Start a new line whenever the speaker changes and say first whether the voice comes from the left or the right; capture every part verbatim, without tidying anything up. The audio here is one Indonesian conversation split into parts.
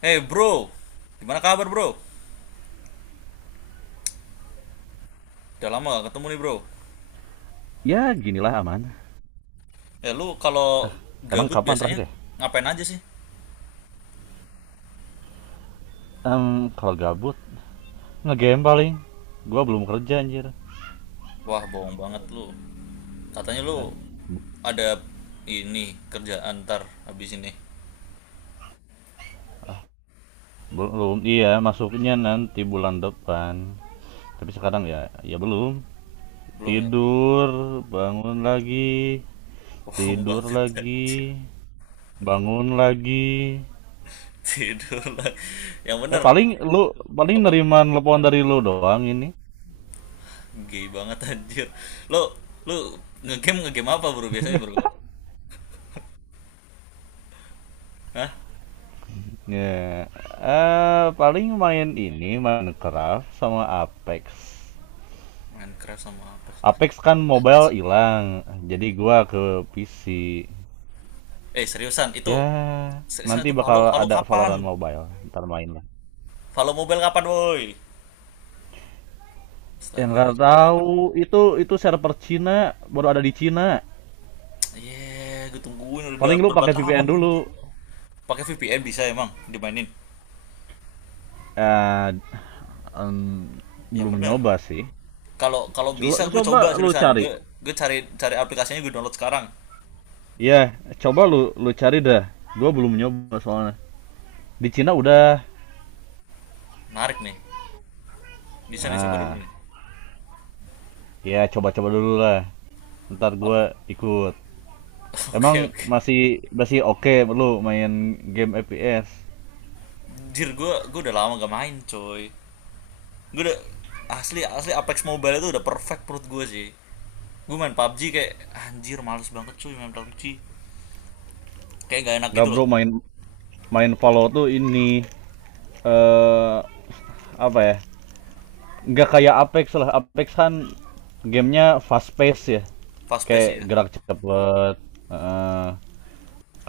left: Hey bro, gimana kabar bro? Udah lama gak ketemu nih bro.
right: Ya ginilah aman.
left: Eh, lu kalau
right: Emang
left: gabut
right: kapan
left: biasanya
right: terakhir ya?
left: ngapain aja sih?
right: Em, kalau gabut ngegame paling. Gua belum kerja anjir.
left: Wah, bohong banget lu. Katanya lu ada ini kerjaan ntar habis ini.
right: Belum. Iya, masuknya nanti bulan depan. Tapi sekarang ya ya belum.
left: Belum ya?
right: Tidur, bangun lagi.
left: Bohong
right: Tidur
left: banget
right: lagi,
left: anjir.
right: bangun lagi.
left: Tidur lah. Yang
right: Ya
left: bener
right: paling lu paling
left: apa?
right: nerima telepon dari lu doang ini.
left: Gay banget anjir. Lu lu ngegame ngegame apa bro biasanya bro? Hah?
right: Ya, eh paling main ini Minecraft sama Apex.
left: Minecraft sama apa?
right: Apex kan mobile hilang, jadi gua ke P C.
left: Eh, seriusan itu
right: Ya,
left: seriusan
right: nanti
left: itu Valo
right: bakal
left: Valo
right: ada
left: kapan?
right: Valorant mobile, ntar main lah.
left: Valo Mobile kapan woi?
right: Yang
left: Astaga.
right: nggak tahu itu itu server Cina, baru ada di Cina.
left: Iya, gue tungguin udah
right: Paling lu
left: berapa
right: pakai V P N
left: tahun
right: dulu.
left: anjir. Pakai V P N bisa emang dimainin.
right: Eh, em,
left: Yang
right: Belum
left: bener.
right: nyoba sih.
left: Kalau kalau
right: Co-
left: bisa gue coba
right: Coba lu
left: seriusan. Gue
right: cari.
left: gue cari cari aplikasinya, gue download sekarang.
right: Iya, coba lu lu cari dah. Gua belum nyoba soalnya. Di Cina udah.
left: Menarik nih. Bisa nih coba
right: Nah,
left: dulu nih.
right: ya coba-coba dulu lah. Ntar
left: Ap-
right: gua ikut.
left: Oke,
right: Emang
left: oke.
right: masih masih oke okay, lu main game F P S?
left: Anjir, gue gue udah lama gak main coy. Gue udah, asli asli Apex Mobile itu udah perfect menurut gue sih. Gue main PUBG kayak anjir males banget cuy main PUBG. Kayak gak enak
right: Nggak
left: gitu loh.
right: bro main main Valor tuh ini eh apa ya? Nggak kayak Apex lah. Apex kan gamenya fast pace ya.
left: Fast
right: Kayak
left: pace ya.
right: gerak cepet. Eh,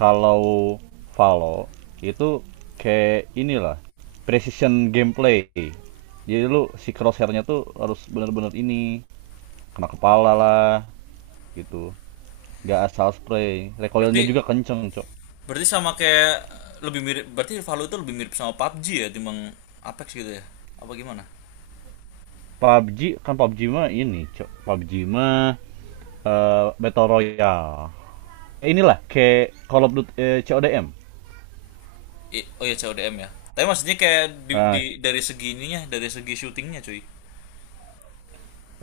right: Kalau Valor itu kayak inilah precision gameplay. Jadi lu si crosshairnya tuh harus bener-bener ini kena kepala lah gitu. Nggak asal spray, recoilnya
left: Berarti
right: juga kenceng cok.
left: Berarti sama kayak, lebih mirip, berarti Valorant itu lebih mirip sama PUBG ya, timbang Apex gitu ya. Apa gimana?
right: P U B G kan, P U B G mah ini cok. P U B G mah, eh, battle royale. Eh, inilah kayak Call of Duty, eh, C O D m.
left: I- oh ya, C O D M ya. Tapi maksudnya kayak, di,
right: Nah,
left: di- dari segi ininya, dari segi syutingnya cuy.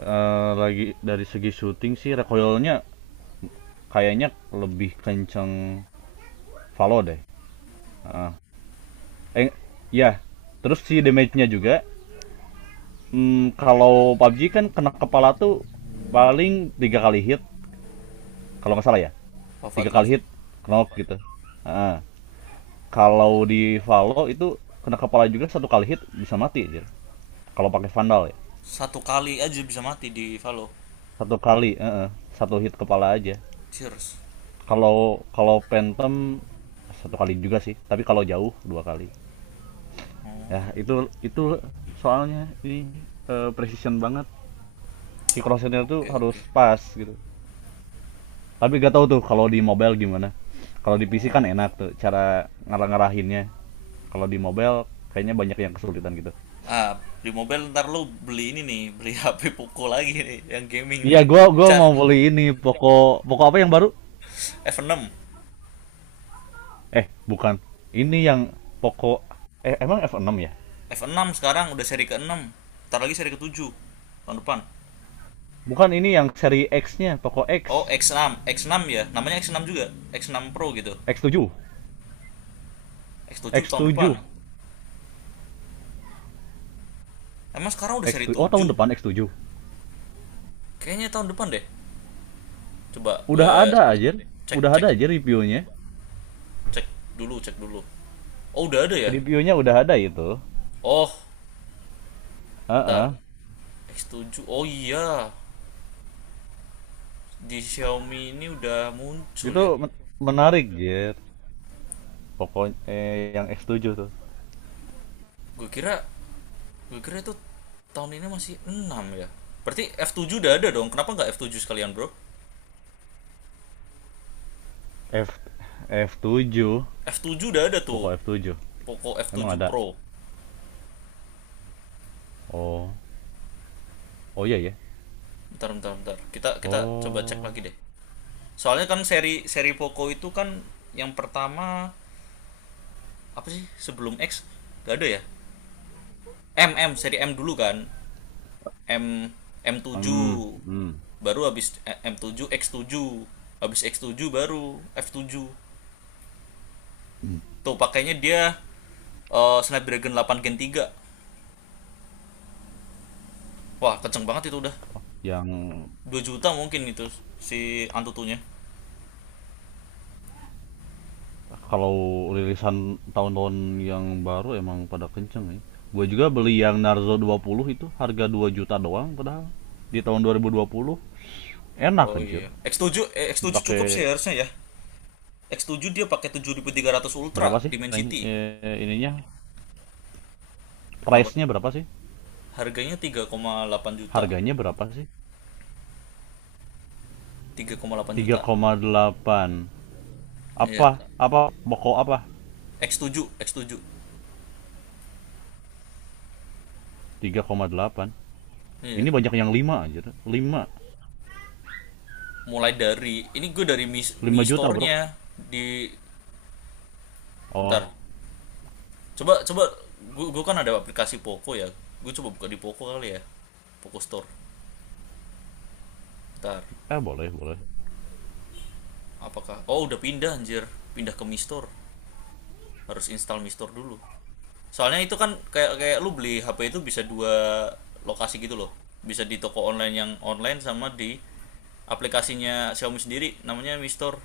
right: eh, lagi dari segi shooting sih recoilnya kayaknya lebih kenceng Valo deh, eh ya, terus si damage-nya juga. Hmm, kalau pabji kan kena kepala tuh paling tiga kali hit kalau nggak salah ya. Tiga
left: Wafat langsung.
right: kali hit knock gitu. Ah. Kalau di Valo itu kena kepala juga satu kali hit bisa mati anjir. Kalau pakai Vandal ya.
left: Satu kali aja bisa mati di Valo.
right: Satu kali, eh, eh, satu hit kepala aja.
left: Cheers.
right: Kalau kalau Phantom satu kali juga sih, tapi kalau jauh dua kali. Ya, itu itu soalnya ini eh, precision banget. Si crosshair tuh
left: Oke,
right: harus
left: oke.
right: pas gitu. Tapi gak tahu tuh kalau di mobile gimana. Kalau di P C kan
left: Oh.
right: enak tuh cara ngarah-ngarahinnya. Kalau di mobile kayaknya banyak yang kesulitan gitu.
left: Ah, di mobile ntar lu beli ini nih, beli H P Poco lagi nih, yang gaming
right: Iya,
left: nih.
right: gua gua
left: Cat,
right: mau beli ini Poco Poco apa yang baru?
left: f enam.
right: Eh, bukan. Ini yang Poco eh emang f enam ya?
left: F enam sekarang udah seri ke enam, ntar lagi seri ketujuh tahun depan.
right: Bukan ini yang seri X-nya, Poco X.
left: Oh, x enam. X enam ya. Namanya x enam juga. X enam Pro gitu.
right: x tujuh
left: X tujuh
right: x
left: tahun
right: tujuh
left: depan. Emang sekarang udah
right: X
left: seri
right: tujuh. Oh,
left: tujuh.
right: tahun depan x tujuh.
left: Kayaknya tahun depan deh. Coba gue
right: Udah ada aja.
left: cek
right: Udah
left: cek
right: ada aja reviewnya.
left: cek dulu, cek dulu. Oh, udah ada ya?
right: Reviewnya udah ada itu.
left: Oh,
right: Heeh.
left: bentar.
right: Uh-uh.
left: X tujuh. Oh iya. Di Xiaomi ini udah muncul
right: Itu
left: ya.
right: menarik, Jir. Poco, eh, yang x tujuh tuh.
left: Gue kira gue kira itu tahun ini masih enam ya. Berarti f tujuh udah ada dong. Kenapa nggak f tujuh sekalian, Bro?
right: F F tujuh,
left: F tujuh udah ada tuh.
right: Poco f tujuh.
left: Poco f
right: Emang
left: tujuh
right: ada.
left: Pro.
right: Oh. Oh iya ya.
left: Bentar, bentar, bentar. Kita kita coba cek
right: Oh.
left: lagi deh. Soalnya kan seri seri Poco itu kan, yang pertama apa sih sebelum X, gak ada ya? M M seri M dulu kan. M,
right: Mmm,
left: M7
right: mhm.
left: baru, habis eh, M tujuh X tujuh, habis X tujuh baru F tujuh tuh pakainya dia, eh, Snapdragon delapan Gen tiga. Wah kenceng banget itu, udah
right: Yang
left: dua juta mungkin itu si Antutunya.
right: kalau rilisan tahun-tahun yang baru emang pada kenceng ya. Gua juga beli yang Narzo dua puluh itu harga dua juta doang padahal, di tahun dua dua ribu dua puluh. Enak
left: Oh
right: anjir,
left: iya, X tujuh, eh, X tujuh cukup
right: dipakai
left: sih harusnya ya. X tujuh dia pakai tujuh ribu tiga ratus
right: berapa
left: Ultra
right: sih range,
left: Dimensity.
right: eee, ininya,
left: Kenapa?
right: price-nya berapa sih?
left: Harganya tiga koma delapan juta.
right: Harganya berapa sih?
left: Tiga koma delapan
right: Tiga
left: juta.
right: koma delapan
left: Iya.
right: apa apa pokok apa?
left: X tujuh, X tujuh.
right: Tiga koma delapan.
left: Iya.
right: Ini banyak yang lima anjir. Lima
left: Mulai dari ini gue dari Mi,
right: lima
left: Mi
right: juta Bro.
left: Store-nya di,
right: Oh,
left: ntar. Coba coba gue, gue kan ada aplikasi Poco ya. Gue coba buka di Poco kali ya. Poco Store. Ntar.
right: eh boleh boleh.
left: Apakah Oh, udah pindah anjir. Pindah ke Mi Store. Harus install Mi Store dulu. Soalnya itu kan kayak kayak lu beli H P itu bisa dua lokasi gitu loh. Bisa di toko online yang online, sama di aplikasinya Xiaomi sendiri, namanya Mistor.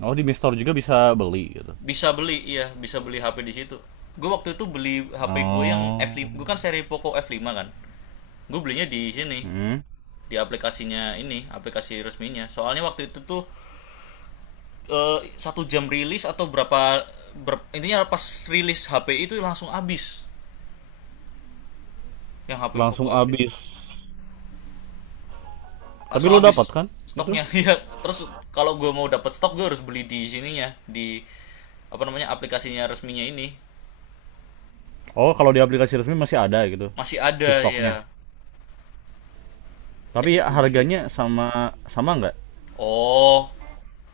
right: Oh, di Mistor juga bisa beli gitu.
left: Bisa beli, iya bisa beli H P di situ. Gue waktu itu beli H P gue yang f lima,
right: Oh.
left: gue kan seri Poco f lima kan, gue belinya di sini,
right: Hmm.
left: di aplikasinya ini, aplikasi resminya. Soalnya waktu itu tuh, eh, satu jam rilis atau berapa, ber- intinya pas rilis H P itu langsung habis, yang H P Poco
right: Langsung
left: f lima
right: habis. Tapi
left: langsung
right: lo dapat
left: habis
right: kan itu?
left: stoknya ya. Terus kalau gue mau dapat stok, gue harus beli di sininya, di apa namanya, aplikasinya resminya ini,
right: Oh, kalau di aplikasi resmi masih ada gitu
left: masih
right: si
left: ada ya.
right: stoknya. Tapi
left: X
right: ya,
left: tujuh.
right: harganya sama sama nggak.
left: Oh,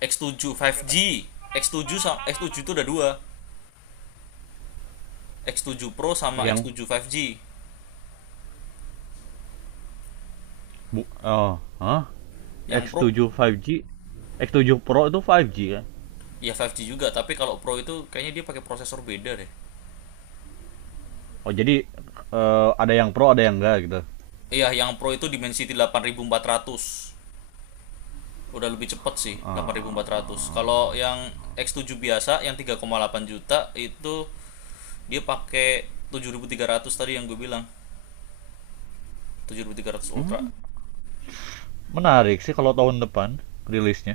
left: x tujuh lima G. X tujuh sama x tujuh itu ada dua. X tujuh Pro sama x
right: Yang
left: tujuh lima G.
right: bu oh, hah?
left: Yang
right: x
left: Pro
right: tujuh lima G, x tujuh Pro itu lima G kan?
left: ya lima G juga, tapi kalau Pro itu kayaknya dia pakai prosesor beda deh.
right: Oh jadi, eh, ada yang Pro ada yang enggak gitu.
left: Iya, yang Pro itu Dimensity delapan ribu empat ratus. Udah lebih cepet sih, delapan ribu empat ratus. Kalau
right: Ah.
left: yang x tujuh biasa yang tiga koma delapan juta itu dia pakai tujuh ribu tiga ratus tadi yang gue bilang. Tujuh ribu tiga ratus Ultra.
right: Hmm, Menarik sih kalau tahun depan rilisnya.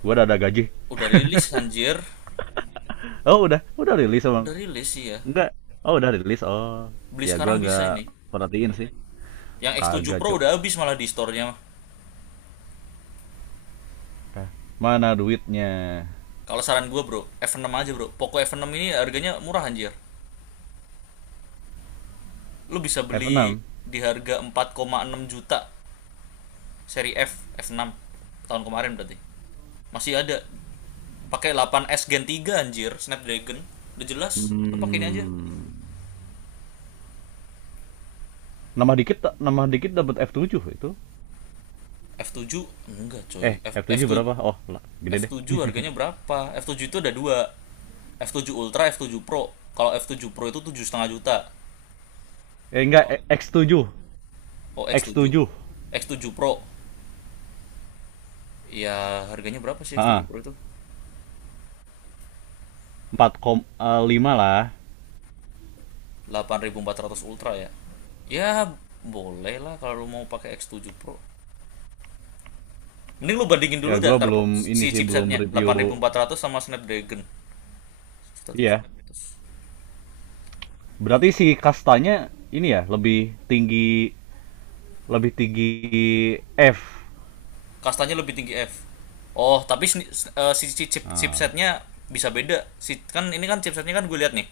right: Gua udah ada gaji.
left: Udah rilis anjir.
right: Oh, udah udah rilis
left: Udah
right: emang.
left: rilis sih ya.
right: Enggak. Oh, udah rilis. Oh.
left: Beli
right: Ya gua
left: sekarang bisa
right: nggak
left: ini.
right: perhatiin sih.
left: Yang X tujuh
right: Kagak,
left: Pro
right: Cuk.
left: udah habis malah di store-nya.
right: Hah? Mana duitnya?
left: Kalau saran gue bro, F enam aja bro. Poco F enam ini harganya murah anjir. Lu bisa
right: f
left: beli
right: enam
left: di harga empat koma enam juta seri F, F6. Tahun kemarin berarti. Masih ada. Pakai delapan S Gen tiga anjir, Snapdragon. Udah jelas, lu pakai ini aja.
right: Hmm. Nambah dikit, tak- nambah dikit dapat f tujuh itu.
left: F tujuh enggak
right: Eh,
left: coy. F,
right: f tujuh
left: F7
right: berapa? Oh, lah, gede deh.
left: F7 harganya berapa? F tujuh itu ada dua. F tujuh Ultra, F tujuh Pro. Kalau F tujuh Pro itu tujuh koma lima juta.
right: Eh enggak, eh, x tujuh.
left: Oh, X tujuh.
right: X tujuh.
left: X tujuh Pro. Ya, harganya berapa sih X tujuh
right: Heeh.
left: Pro itu?
right: Empat koma lima lah.
left: Delapan ribu empat ratus Ultra ya. Ya, boleh lah kalau lu mau pakai X tujuh Pro. Mending lu bandingin
right: Ya
left: dulu, dan
right: gua
left: ntar pro-
right: belum ini
left: si
right: sih belum
left: chipsetnya delapan ribu
right: review.
left: empat ratus sama Snapdragon
right: Iya.
left: seribu seratus.
right: Berarti si kastanya ini ya lebih tinggi, lebih tinggi F.
left: Kastanya lebih tinggi F. Oh, tapi sni- s- eh, si chip- chip- chipsetnya bisa beda. Si kan ini kan chipsetnya kan gue lihat nih.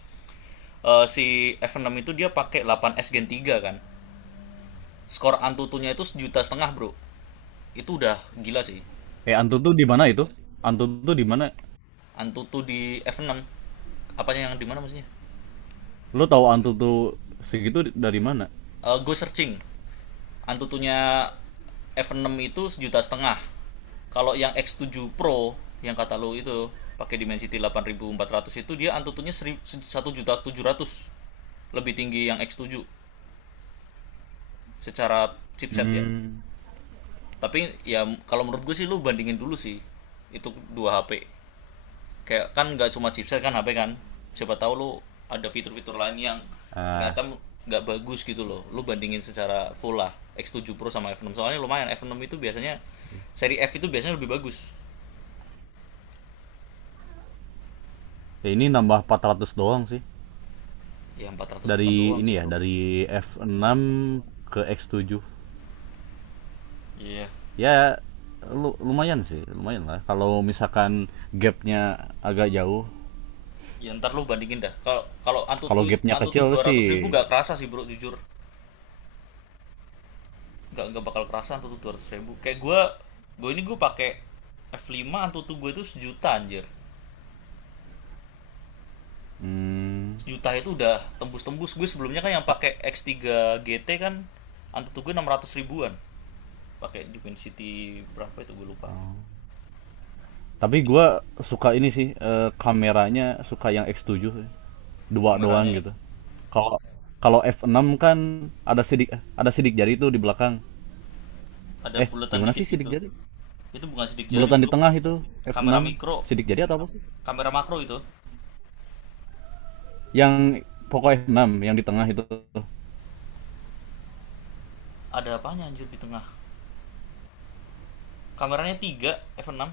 left: Eh, si F enam itu dia pakai delapan S Gen tiga kan. Skor Antutunya itu sejuta setengah, Bro. Itu udah gila sih.
right: Eh, Antutu di mana itu? Antutu di mana?
left: Antutu di F enam apanya yang di mana maksudnya.
right: Lo tahu Antutu segitu dari mana?
left: Eh, go searching. Antutunya F enam itu sejuta setengah. Kalau yang X tujuh Pro yang kata lo itu pakai Dimensity delapan ribu empat ratus, itu dia Antutunya satu seri- se- seribu tujuh ratus, lebih tinggi yang X tujuh secara chipset ya.
right: Hmm.
left: Tapi ya kalau menurut gue sih, lu bandingin dulu sih itu dua H P. Kayak kan nggak cuma chipset kan H P kan, siapa tahu lo ada fitur-fitur lain yang
right: Ah,
left: ternyata nggak bagus gitu loh. Lo bandingin secara full lah X tujuh Pro sama F enam, soalnya lumayan F enam itu biasanya, seri F itu biasanya lebih bagus.
right: ya ini nambah empat ratus doang sih.
left: Ya empat ratus bukan
right: Dari
left: doang sih
right: ini ya,
left: bro.
right: dari F enam ke X tujuh.
left: Iya.
right: Ya lu, lumayan sih, lumayan lah. Kalau misalkan gapnya agak jauh,
left: Yeah. Ya ntar lo bandingin dah, kalau kalau
right: kalau
left: antutu
right: gapnya
left: antutu
right: kecil sih.
left: dua ratus ribu nggak kerasa sih bro jujur, nggak nggak bakal kerasa antutu dua ratus ribu kayak gue. Gue ini gue pakai F lima, antutu gue itu sejuta anjir.
right: hmm,
left: Sejuta itu udah tembus-tembus. Gue sebelumnya kan yang
right: ta-
left: pakai X tiga G T kan, antutu tuh gue enam ratus ribuan, pakai Dimensity berapa itu gue lupa.
right: Tapi gue suka ini sih, eee, kameranya suka yang X tujuh dua 2 doang
left: Kameranya ya,
right: gitu. Kalau kalau F enam kan ada sidik ada sidik jari itu di belakang.
left: ada
right: Eh,
left: buletan
right: gimana
left: dikit
right: sih sidik
left: gitu.
right: jari?
left: Itu bukan sidik jari
right: Bulatan di
left: bro,
right: tengah itu,
left: kamera
right: F enam.
left: mikro,
right: Sidik jari atau apa sih?
left: kamera makro itu.
right: Yang Poco F enam yang di tengah itu.
left: Ada apanya anjir di tengah, kameranya tiga f enam.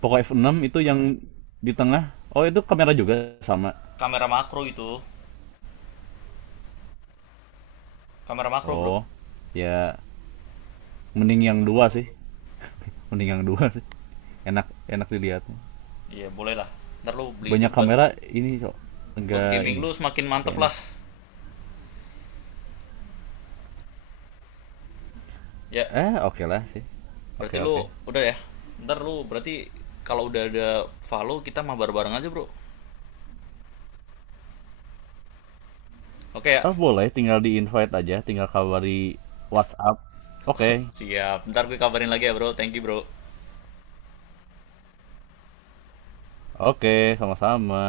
right: Poco F enam itu yang di tengah. Oh, itu kamera juga sama.
left: Kamera makro itu, kamera makro bro.
right: Oh, ya mending yang dua sih. Mending yang dua sih. Enak enak dilihatnya.
left: Iya boleh lah, ntar lo beli itu
right: Banyak
left: buat
right: kamera ini kok
left: buat
right: enggak
left: gaming
right: ini
left: lo semakin mantep
right: kayak
left: lah
right: enak,
left: ya.
right: eh oke okay lah sih. Oke
left: Berarti
right: okay,
left: lu
right: oke.
left: udah ya. Ntar lu berarti kalau udah ada follow kita mabar bareng aja, Bro. Oke ya.
right: Ah boleh, tinggal di invite aja, tinggal kabari WhatsApp. Oke okay.
left: Siap. Ntar gue kabarin lagi ya, Bro. Thank you, Bro.
right: Oke okay, sama-sama.